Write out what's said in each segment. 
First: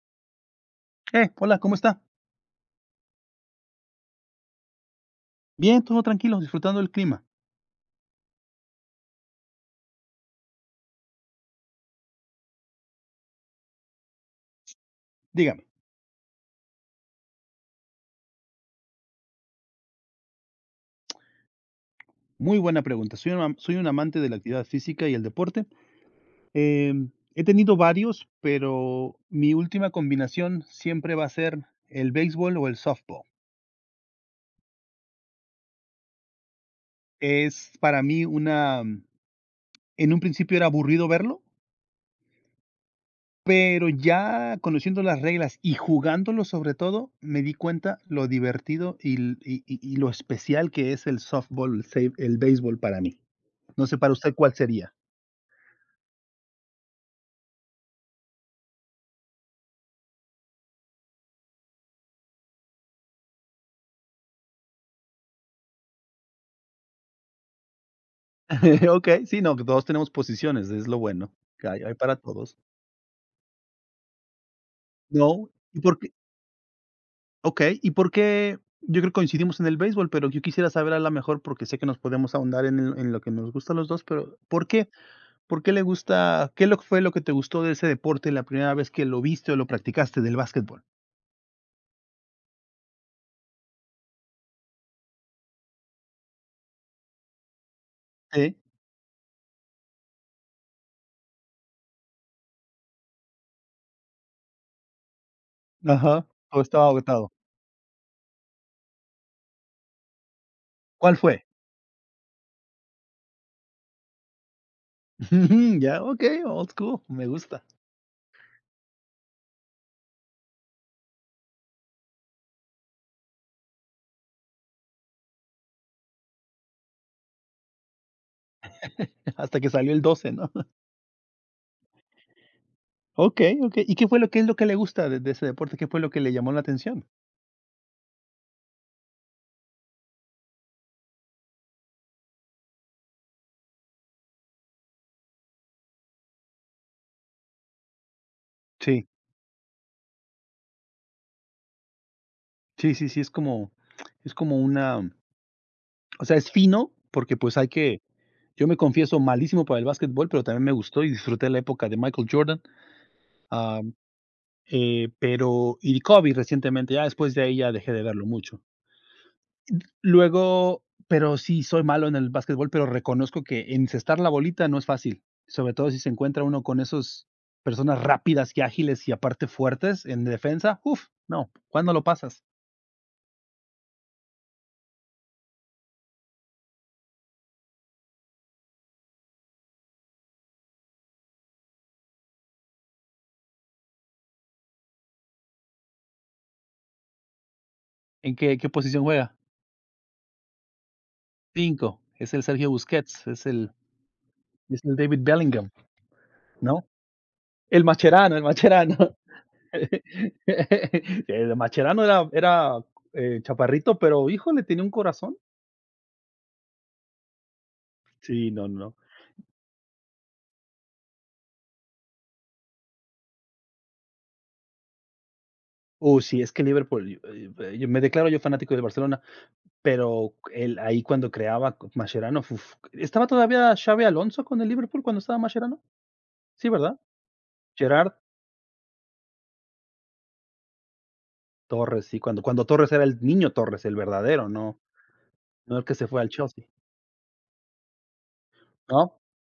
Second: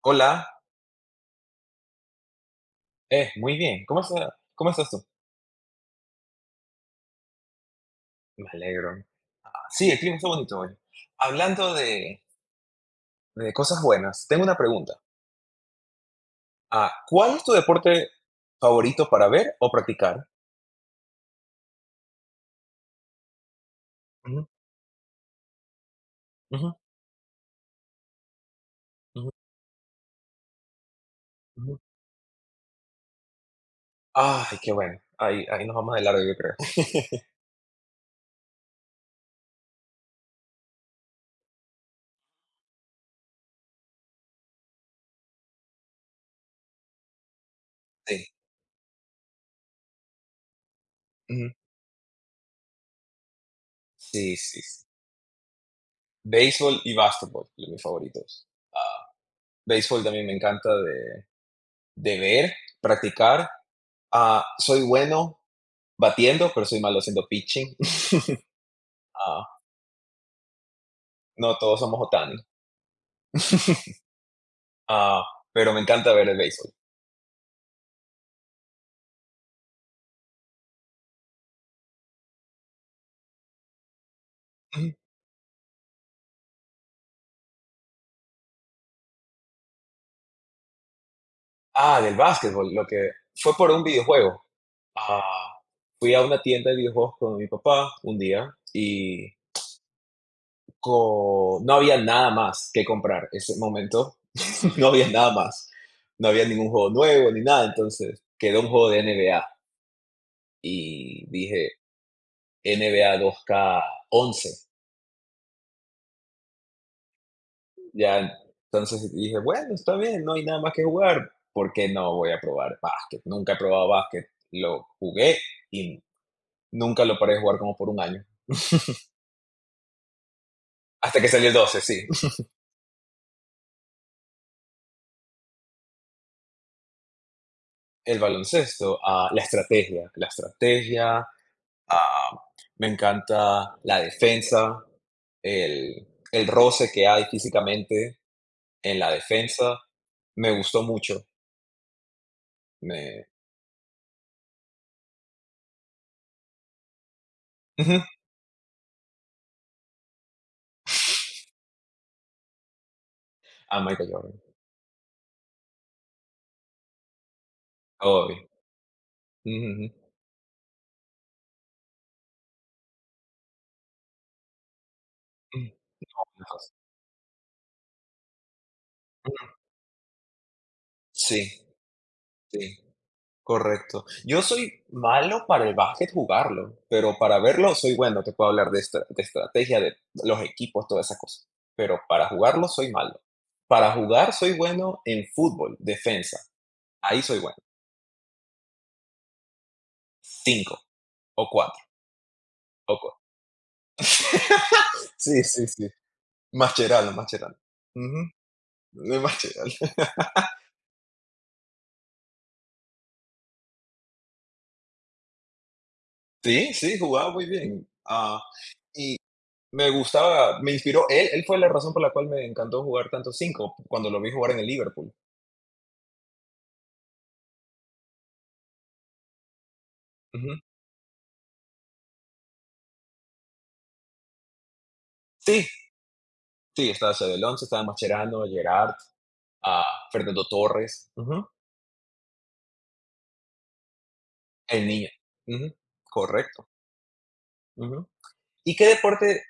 Hola, Hola, ¿cómo está? Muy bien. ¿Cómo estás tú? Bien, todo tranquilo, disfrutando del clima. Me alegro. Sí, el clima está bonito hoy. Hablando de cosas buenas, tengo una pregunta. Dígame, ¿Cuál es tu deporte favorito para ver o practicar? muy buena pregunta. Soy un amante de la Ujú, actividad física y el deporte. ujú, He tenido varios, pero ujú, mi última combinación siempre va a ser ujú. el béisbol o el softball. Ay, qué bueno. Ahí, ahí nos vamos de largo, yo creo. Es para mí una... mm, En un principio era aburrido verlo, pero ya conociendo las reglas y jugándolo sobre todo, me di cuenta lo Sí. divertido y lo especial que es el Ujú. softball, el béisbol para mí. No sé para usted Sí, cuál sí, sí. sería. Béisbol y básquetbol, los mis favoritos. Ah, Béisbol también me encanta de ver, practicar. Soy bueno batiendo, pero soy malo haciendo pitching. Okey, sí, no, que todos tenemos posiciones, es lo bueno, No, que todos hay somos para Otani. todos. Ah, No, pero me ¿y por encanta qué? ver el béisbol. Okey, ¿y por qué? Yo creo que coincidimos en el béisbol, pero yo quisiera saber a la mejor, porque sé que nos podemos ahondar en el en lo que nos gusta a los 2, pero, ¿por qué? Ujú. ¿Por qué le gusta? ¿Qué lo fue lo que te gustó de ese deporte la primera vez que lo viste o lo practicaste del básquetbol? Del básquetbol, lo que fue por un videojuego. Ah, Fui a una tienda de videojuegos con mi papá un día Sí, y no había nada más que comprar ese momento. No había nada más. ajá, No había todo ningún estaba juego nuevo agotado. ni nada. Entonces quedó un juego de NBA ¿Cuál y fue? dije NBA 2K11. Ya, okey, old school, me gusta. Ya, entonces dije, bueno, está bien, no hay nada más que jugar, ¿por qué no voy a probar básquet? Nunca he probado básquet, lo jugué y nunca lo paré de jugar como por un año, Hasta que salió el 12, ¿no? hasta que salió el doce, sí. Okey, okey. ¿Y qué fue lo que es lo que le gusta de ese deporte? ¿Qué fue lo que le llamó la atención? El baloncesto, la estrategia, ah, me encanta la defensa, el, el roce que hay físicamente en Sí, la defensa, me gustó mucho. sí, sí, sí, Me... es como una o sea, es fino, porque, pues, hay que Ujú. yo me confieso malísimo para el básquetbol, pero también me gustó y disfruté la época de Michael Jordan, A am, Michael Jordan, pero y de Kobe recientemente, ya después de ahí ya dejé de verlo obvio. mucho. Ujú, ujú, Luego, pero sí soy malo en el básquetbol, pero reconozco que encestar la bolita no es fácil, ujú, sobre todo si se encuentra ujú. uno con esos personas rápidas y ágiles y aparte fuertes en defensa. Uf, Sí, no, ¿cuándo lo pasas? sí. Correcto. Yo soy malo para el básquet jugarlo, pero para verlo soy bueno. Te puedo hablar de estrategia, de los equipos, todas esas cosas. Pero para jugarlo soy malo. Para jugar soy bueno en fútbol, defensa. Ahí soy bueno. ¿En qué posición juega? Cinco o cuatro Cinco, es el Sergio o cu- Busquets, es el, David sí, sí, Bellingham, sí. ¿no? Mascherano, Mascherano. El Ujú, Macherano, el Macherano. de Mascherano. El Macherano era chaparrito, pero híjole, tenía un corazón. Sí, sí, jugaba muy bien. Sí, no, no. Y me gustaba, me inspiró. Él fue la razón por la cual me encantó jugar tanto cinco cuando lo vi jugar en el Liverpool. Sí, es que Liverpool, yo me declaro yo fanático del Barcelona, pero Ujú. él ahí cuando creaba Mascherano, uf, ¿estaba todavía Xavi Alonso con el Liverpool cuando estaba Sí, Mascherano? Sí, Sí, ¿verdad? estaba Xabi Alonso, estaba Gerard Mascherano, Gerard, ah, Fernando Torres. Ujú. Torres, sí, cuando Torres era el niño Torres, el verdadero, no, El niño. Ujú, no el que se fue al correcto. Chelsea, Ujú. ¿Y qué ¿no? deporte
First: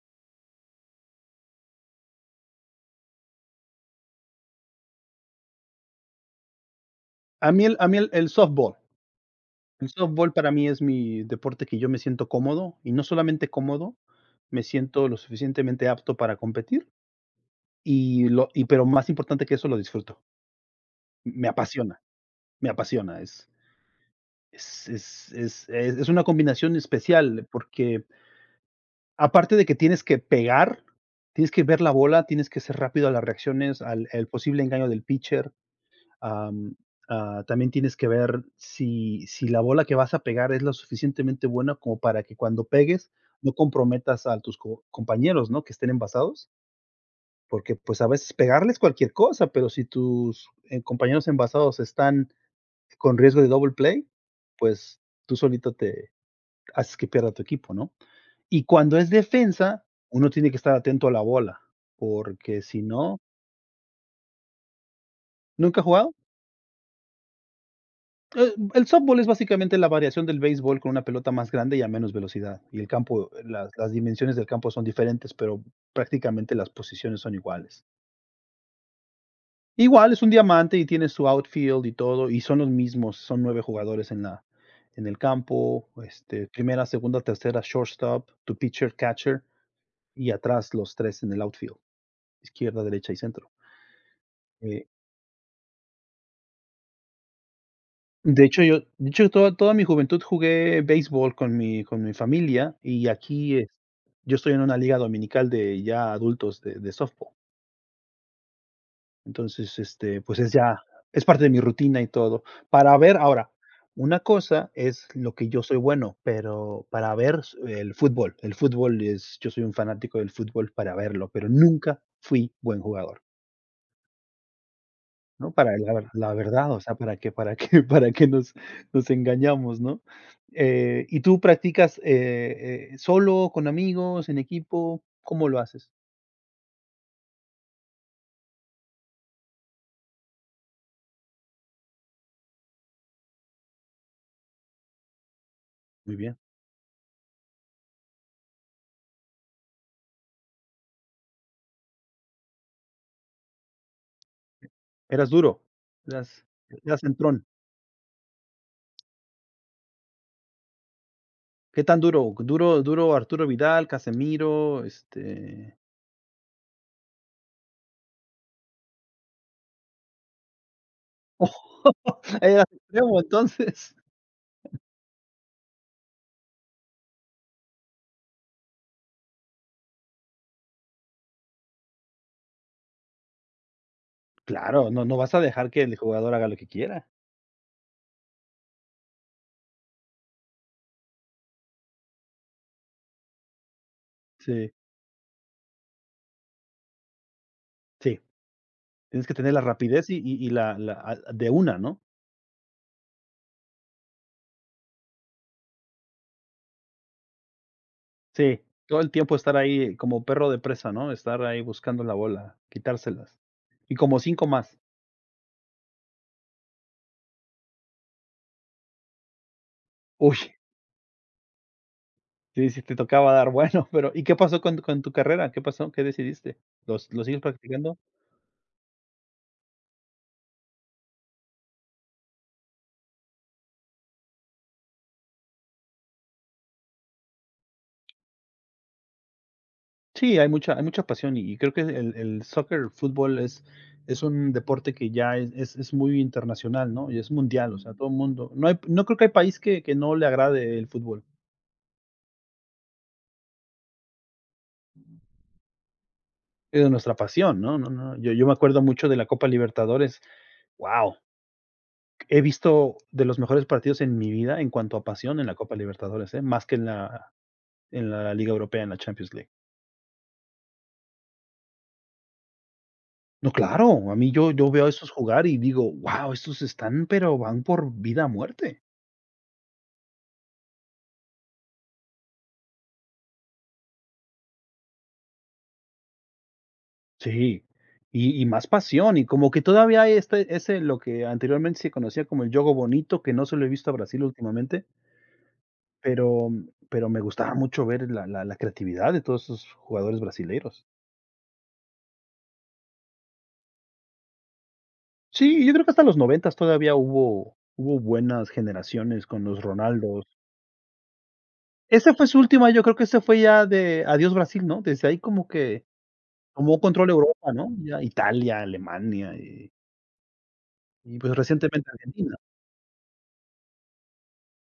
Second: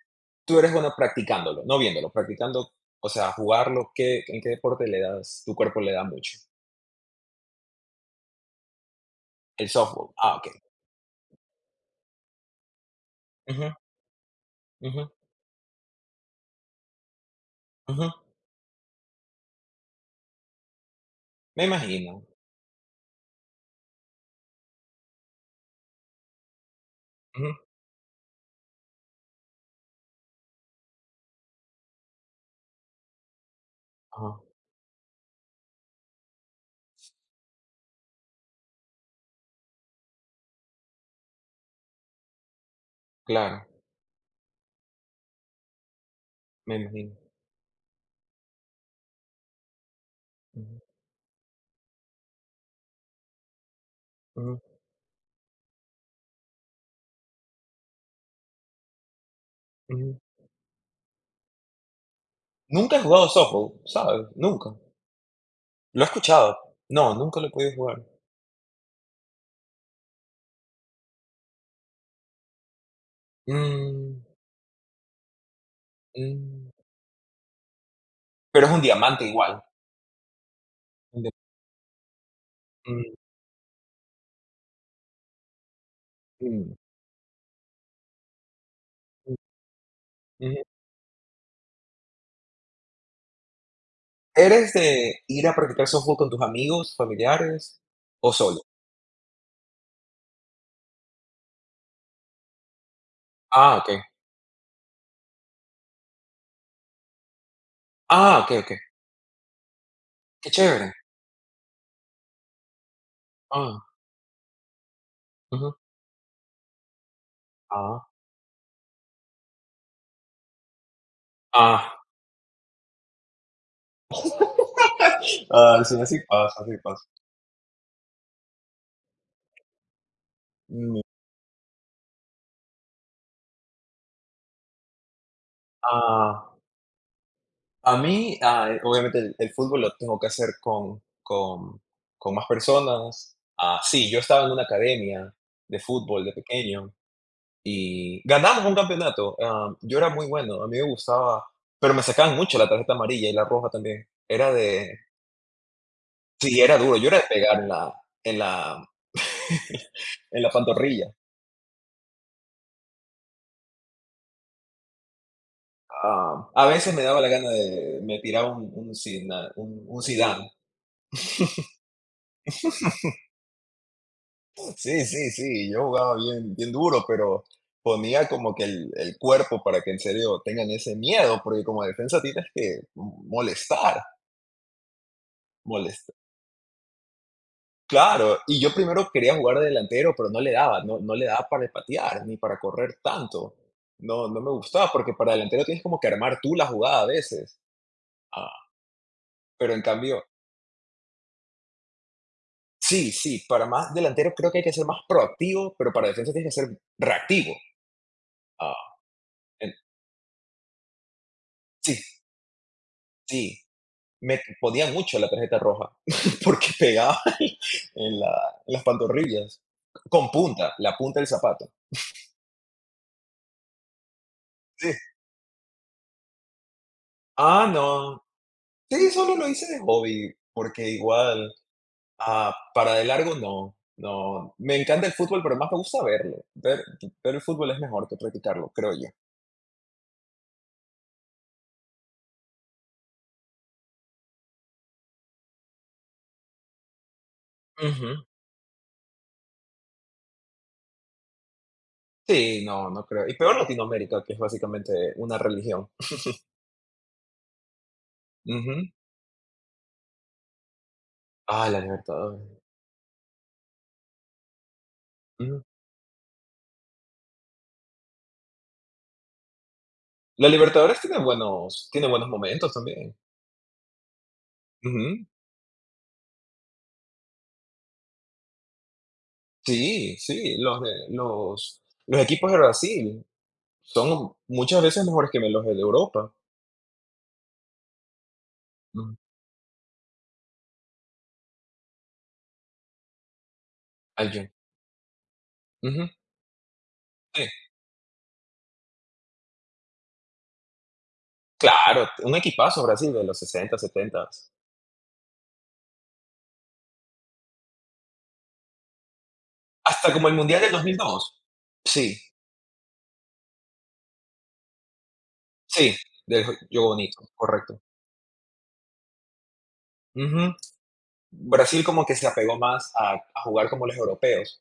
tú eres bueno practicándolo? No viéndolo, practicando, o sea, jugarlo, ¿en qué deporte le das, tu cuerpo le da mucho? A mí el softball, El el softball. softball Ok. para mí es mi deporte que yo me siento cómodo y no solamente Ujú, cómodo, me siento ujú, lo suficientemente apto para competir ujú. y, lo, y pero más importante que eso lo disfruto, me Me apasiona, imagino. me apasiona, es... Es una combinación especial, Ujú, porque aparte de que tienes que pegar, tienes que ver la bola, tienes que ser rápido a las reacciones, al el ajá, posible engaño del pitcher, am, también tienes que ver si la bola que vas a pegar es lo suficientemente buena como para que cuando pegues no claro, comprometas a tus co compañeros, ¿no?, que estén envasados, me imagino. porque, pues, a veces pegarles cualquier cosa, pero si tus, Ujú, eh, compañeros envasados están con riesgo de double play, ujú, pues, tú solito te haces que pierda tu equipo, ¿no? Y cuando es defensa, ujú. uno tiene que estar atento a la bola, porque si Nunca he no... jugado softball, ¿sabes? Nunca. ¿Nunca has Lo he jugado? escuchado. No, nunca lo he podido jugar. El softball es básicamente la variación del béisbol con una pelota más grande y a menos velocidad, y el campo, las Mm, dimensiones del campo son diferentes, pero prácticamente mm. las posiciones son iguales. Pero es un diamante igual. Igual es un diamante y tiene su De outfield y todo, y son los Mm, mismos, son 9 jugadores en la en el campo, este, mm, primera, segunda, tercera, shortstop, tu pitcher, mm, catcher, y ujú. atrás los 3 en el outfield. Izquierda, derecha y centro. ¿Eres Eh, de ir a practicar softball con tus amigos, familiares o de solo? hecho, toda mi juventud jugué béisbol con mi familia, y aquí, Okey. yo estoy en una liga dominical de ya adultos de softball. Okey, okey. Entonces, este, pues, Qué chévere. es parte de mi rutina y todo. Para ver ahora, Ah, una cosa es lo que yo Ujú. soy bueno, pero para ver s el Ah, fútbol. El fútbol es yo soy un fanático del fútbol para verlo, pero ah. nunca fui buen jugador. ¿No? Para la Sí, ver así la pasa, verdad, así o sea, pasa. para que para que nos engañamos, ¿no? Mm, ¿Y tú practicas, solo, con amigos, en equipo? ¿Cómo lo haces? ah, obviamente el fútbol lo tengo que hacer con más personas. Sí, yo estaba en una academia de Muy fútbol de bien. pequeño. Y ganamos un campeonato, yo era muy bueno, a mí me gustaba, pero me sacaban mucho la tarjeta amarilla y la roja también. Era de Eras duro, eras Sí, era duro, eras yo era de centrón. pegar en la en la en la pantorrilla. ¿Qué tan duro? Duro duro Arturo Vidal, Casemiro, este... A veces me daba la gana de me tiraba un Zidane un Zidane. Eras extremo, entonces. Sí, sí, sí, yo jugaba bien bien duro, pero ponía como que el cuerpo para que en serio tengan ese miedo, porque como defensa tienes que molestar, Claro, no vas a dejar que el molestar. jugador haga lo que quiera. Claro, y yo primero quería jugar de delantero, pero no le daba, no, no le daba para patear ni para correr tanto. No, no me Sí, gustaba, porque para delantero tienes como que armar tú la jugada a veces. sí, Ah, tienes que tener la pero en rapidez y cambio, y y la a de una, ¿no? sí, sí, para más delantero creo que hay que ser más proactivo, pero para defensa tienes que ser reactivo. Sí, Ah, todo el tiempo estar en- ahí como perro de presa, ¿no? Estar ahí buscando la sí, bola, quitárselas. sí, Y como me 5 más. ponía mucho la tarjeta roja, porque pegaba en las pantorrillas, con Uy, punta, la punta del zapato. sí, sí te tocaba dar bueno, pero ¿y qué pasó con Sí. Tu carrera? ¿Qué pasó? ¿Qué decidiste? ¿Los lo sigues practicando? No, sí, solo lo hice de hobby, porque igual, para de largo no, no. Me encanta el fútbol, pero más me gusta verlo. Ver el fútbol es mejor que practicarlo, creo yo. Sí, hay mucha pasión y creo que el soccer, el fútbol es un deporte que ya es muy internacional, ¿no? Y es mundial, o sea, todo el Ujú. mundo no creo que hay país que no le agrade el fútbol. Sí, no, no creo. Y peor Latinoamérica, que es básicamente una religión. Es nuestra pasión, ¿no? No, no, yo me Ujú. acuerdo mucho de la Copa Libertadores. Wow. La He Libertadores. visto de los mejores partidos en mi vida en cuanto a pasión en la Ujú. Copa Libertadores, ¿eh? Más que en la Liga Europea, en la Champions League. La Libertadores tiene buenos momentos también. No, claro, a mí yo yo veo a esos Ujú. jugar y digo: "Wow, estos están, pero van por vida o muerte". Sí, sí, los equipos de Brasil son muchas veces mejores que los de Europa. Sí, y más Ujú. pasión, y como que todavía hay ese lo que anteriormente se conocía como el juego bonito, que no se lo he visto a Brasil Al yo. últimamente, Ujú. pero me Sí. gustaba mucho ver la creatividad de todos esos jugadores brasileños. Claro, un equipazo Brasil de los 60 setenta. Sí, yo creo que hasta los noventas todavía hubo buenas generaciones con los Hasta Ronaldos. como el mundial del 2002. Esa Sí, fue su última, yo creo que ese fue ya de adiós Brasil, ¿no? Desde ahí como que sí, del tomó juego control Bonito, Europa, ¿no? correcto. Ya Italia, Alemania Ujú. Pues, Brasil recientemente como que se Argentina. apegó más a jugar como los europeos.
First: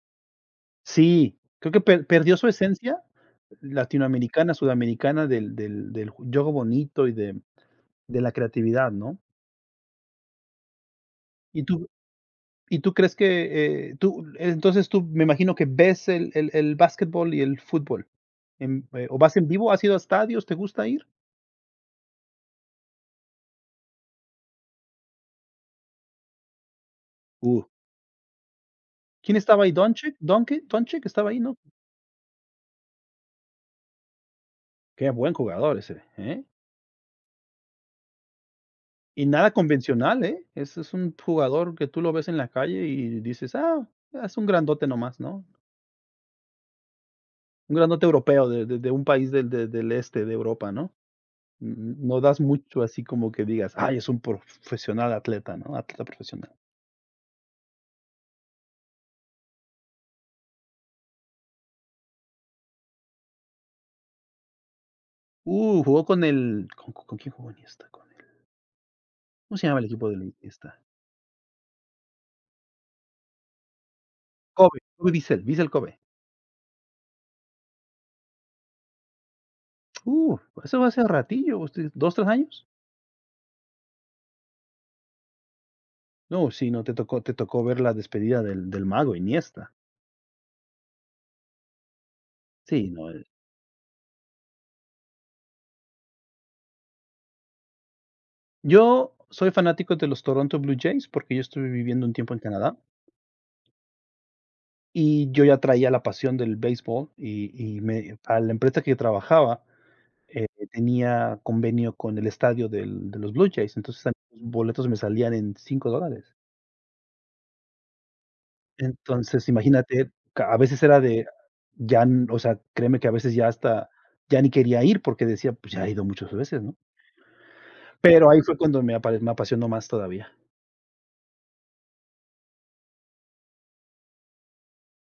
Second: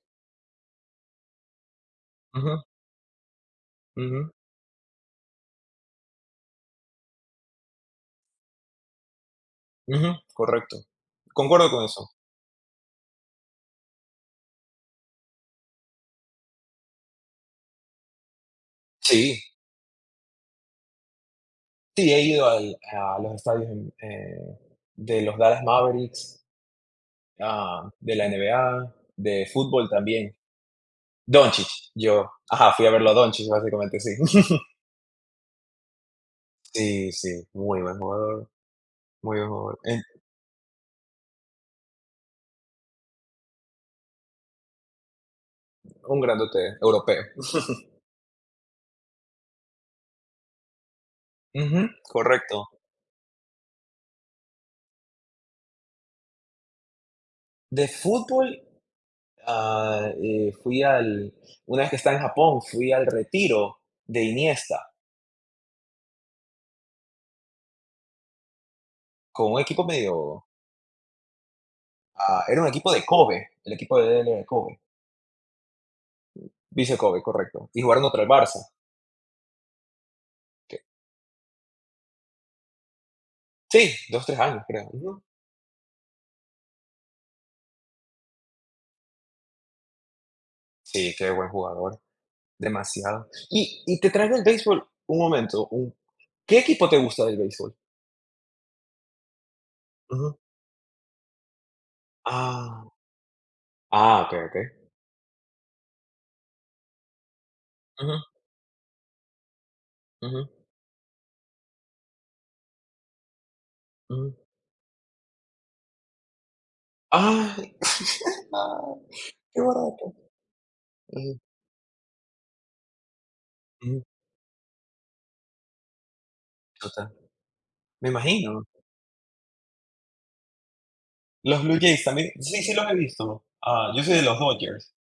Sí, creo que perdió su Ujú, esencia ujú, latinoamericana, sudamericana del juego bonito y de la creatividad, ¿no? ujú, correcto. Y Concuerdo con tú eso. ¿Y tú crees que, entonces tú me imagino que ves el básquetbol y el fútbol, o vas Sí, en vivo? ¿Has ido a estadios? ¿Te gusta ir? sí, he ido al a los estadios, de los Dallas Mavericks, Uh. De la NBA, ¿Quién de estaba ahí? fútbol ¿Doncic? también. ¿Doncic? ¿Doncic estaba ahí, no? Doncic, yo, ajá, fui a verlo a Doncic, básicamente, sí. Qué buen jugador ese, ¿eh? Sí, sí, muy buen jugador. Y Muy buen nada jugador. En convencional, ¿eh? Ese es un jugador que tú lo ves en la calle y dices: "Ah, es un grandote nomás", ¿no? un grandote europeo. Un grandote europeo de un país del este de Europa, ¿no? Ujú, N No das correcto. mucho así como que digas: "Ay, es un profesional atleta", ¿no? Atleta profesional. De fútbol, ah, eh, fui al, una vez que estaba en Japón, fui al retiro de Iniesta Jugó con el ¿Con quién jugó Iniesta? Con el con ¿Cómo un se llama equipo el equipo de la medio, Iniesta? Era un equipo de Kobe, el equipo de DL de Kobe, Kobe, Kobe Bissell, Vissel Kobe. Vice Kobe, correcto. Y jugaron contra el Barça. Pues eso que- va a ser ratillo, usted, ¿2, 3 años? sí, dos, tres años, creo. Ujú. No, sí, no, te tocó ver la despedida del mago Iniesta. Sí, qué buen jugador, Sí, no, demasiado. Y te traigo el béisbol, un momento, ¿qué equipo te gusta del béisbol? yo soy fanático de los Ujú. Toronto Blue Jays, porque yo estuve viviendo un tiempo en Canadá, Ah, ok, ok. y yo ya traía la pasión del béisbol, y Ujú, me a la empresa que trabajaba, ujú, tenía convenio con el estadio del de los Blue Jays, entonces, a mí ujú. los boletos me salían en $5. Ah, ah, Entonces, Qué imagínate, barato. ca a veces era de Ujú, ya, n o sea, créeme que a veces ujú, ya ni quería ir porque decía: "Pues ya he ido muchas veces", ¿no? total. Me Pero ahí fue imagino. cuando me apasionó más todavía. Los Blue Jays también. Sí, sí los he visto. Yo soy de los Dodgers.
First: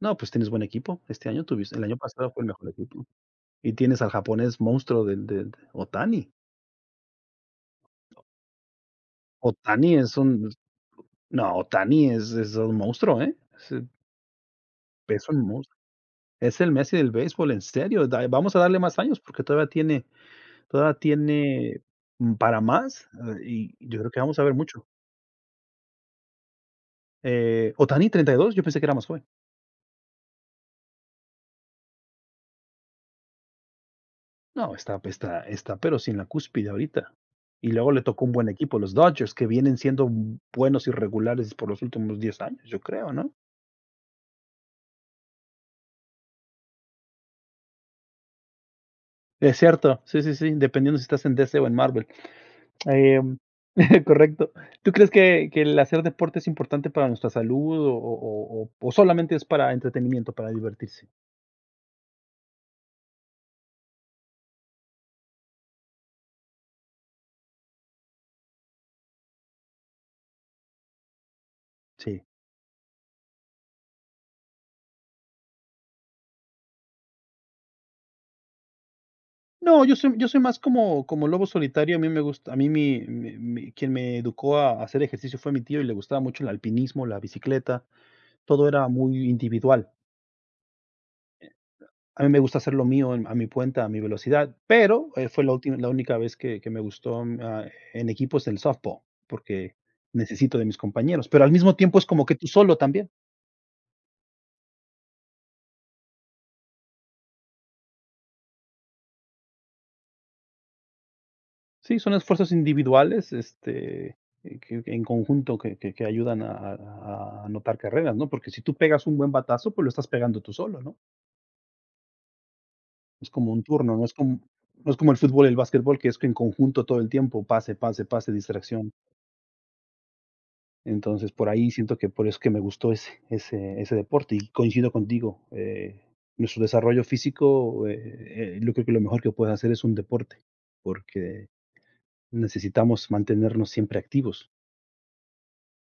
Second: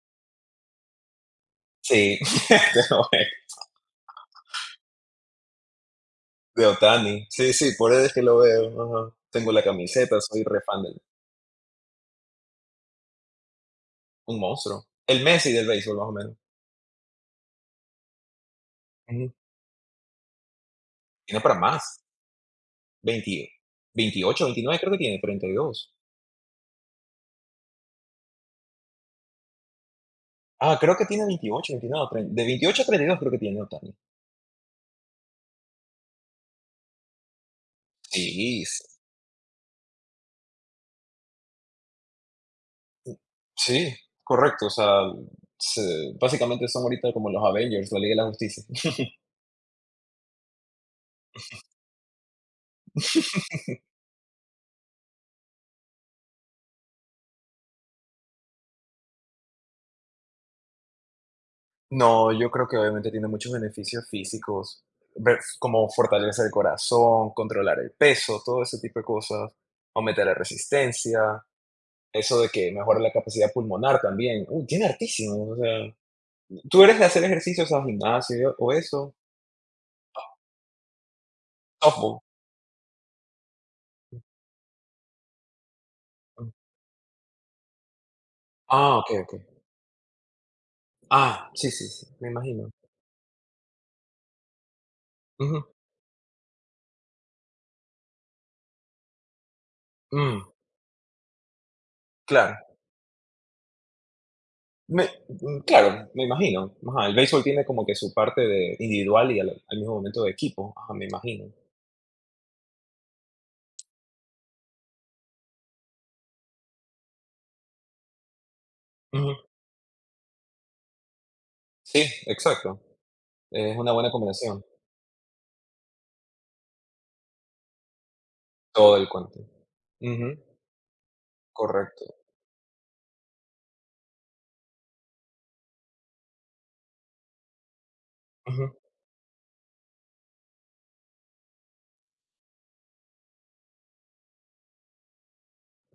No, pues tienes buen equipo. Este año tuviste el año Sí, pasado fue el mejor de equipo. Noé, Y tienes al japonés monstruo del Otani. de Otani, sí, sí, por eso es que lo veo. Ajá. Tengo la Otani es camiseta, un soy re fan del No, Otani es un monstruo, ¿eh? Es un monstruo. El es un Messi del monstruo. béisbol, más o menos. Es el Messi del béisbol, en serio. Da Vamos a darle más años Ujú. porque todavía tiene... Toda Tiene para tiene, más. Para más, 20 y yo creo que vamos a 28, ver 29 mucho. creo que tiene. 32. Otani 32, yo pensé que era más joven. Creo que tiene 28, 29. 30 de 28 a 32 creo que tiene Otani. No, está, pero sin la cúspide ahorita. Y luego le tocó un buen Sí, equipo, sí. los Dodgers, que vienen siendo buenos y regulares por los últimos 10 años, yo creo, ¿no? Sí, correcto, o sea, se básicamente son ahorita como los Avengers, la Liga de la Justicia. Es cierto, sí, sí, sí, dependiendo si estás en DC o en Marvel. Em, correcto. ¿Tú crees que el hacer deporte es importante para nuestra salud o solamente es para entretenimiento, para divertirse? No, yo creo que obviamente tiene muchos beneficios físicos, como fortalecer el corazón, controlar el peso, todo ese tipo de cosas, aumentar la resistencia. Sí. Eso de que mejora la capacidad pulmonar también. Uy, tiene hartísimo, o sea, ¿tú eres de hacer ejercicios al gimnasio o eso? No, yo soy más como lobo solitario, a mí Softball. me gusta a mí mi mi mi quien me educó a hacer ejercicio fue mi tío y le gustaba mucho el alpinismo, la bicicleta, todo era Ok, muy ok. individual. Sí, sí, sí, A me mí me gusta imagino. hacer lo mío en a mi cuenta, a mi velocidad, pero, fue Ujú. La única vez que me gustó, en equipos el softball, porque Mm, necesito de mis compañeros, pero al mismo tiempo es como que tú claro. solo también. Claro, me imagino. Ajá, el béisbol tiene como que su parte de individual y al mismo momento de equipo. Ajá, me imagino. Sí, son esfuerzos individuales, este, que en conjunto que ayudan a anotar carreras, ¿no? Porque si tú pegas un buen Ujú. batazo, pues, lo estás pegando tú solo, ¿no? Sí, exacto. Es como un Es una turno, no buena es como combinación. El fútbol y el básquetbol, que es que en conjunto todo el tiempo, pase, pase, pase, distracción. Todo el cuento. Ujú, Entonces, por ahí siento que correcto. por eso es que me gustó ese deporte y coincido contigo, nuestro desarrollo físico, Ujú, yo creo que lo mejor que puedes hacer es un deporte, porque necesitamos mantenernos siempre activos.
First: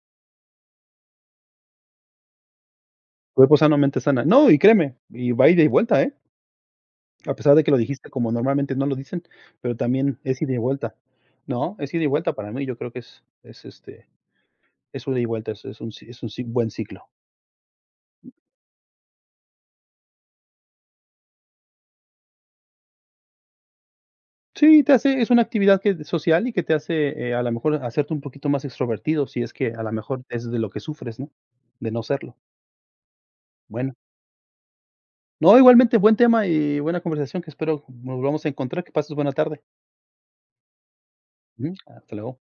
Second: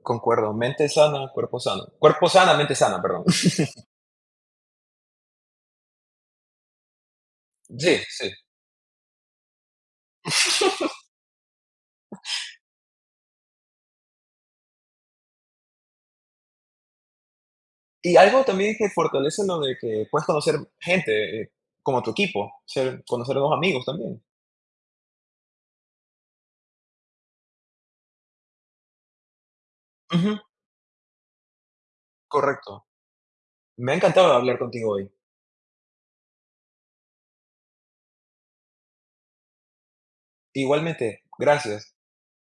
concuerdo. Mente sana, cuerpo sano. Cuerpo sana, mente sana, perdón. Cuerpo sano, mente sana. No, y créeme, y va ida y vuelta, ¿eh? A pesar de que lo Sí, dijiste sí. como normalmente no lo dicen, pero también es ida y vuelta. No, es ida y vuelta para mí, yo creo que es, este, es una ida y vuelta, es un ci buen ciclo. Y algo también que fortalece lo de que puedes conocer gente, como tu equipo, ser conocer nuevos amigos también. Sí, te hace es una actividad que social y que te hace, a lo mejor hacerte un poquito más extrovertido, si es que a lo mejor Ujú, es de lo que sufres, ¿no? De no serlo. correcto. Me Bueno, ha encantado hablar contigo hoy. no, igualmente buen tema y buena conversación que espero nos volvamos a encontrar, que pases buena tarde. Igualmente, Ujú, gracias. hasta luego.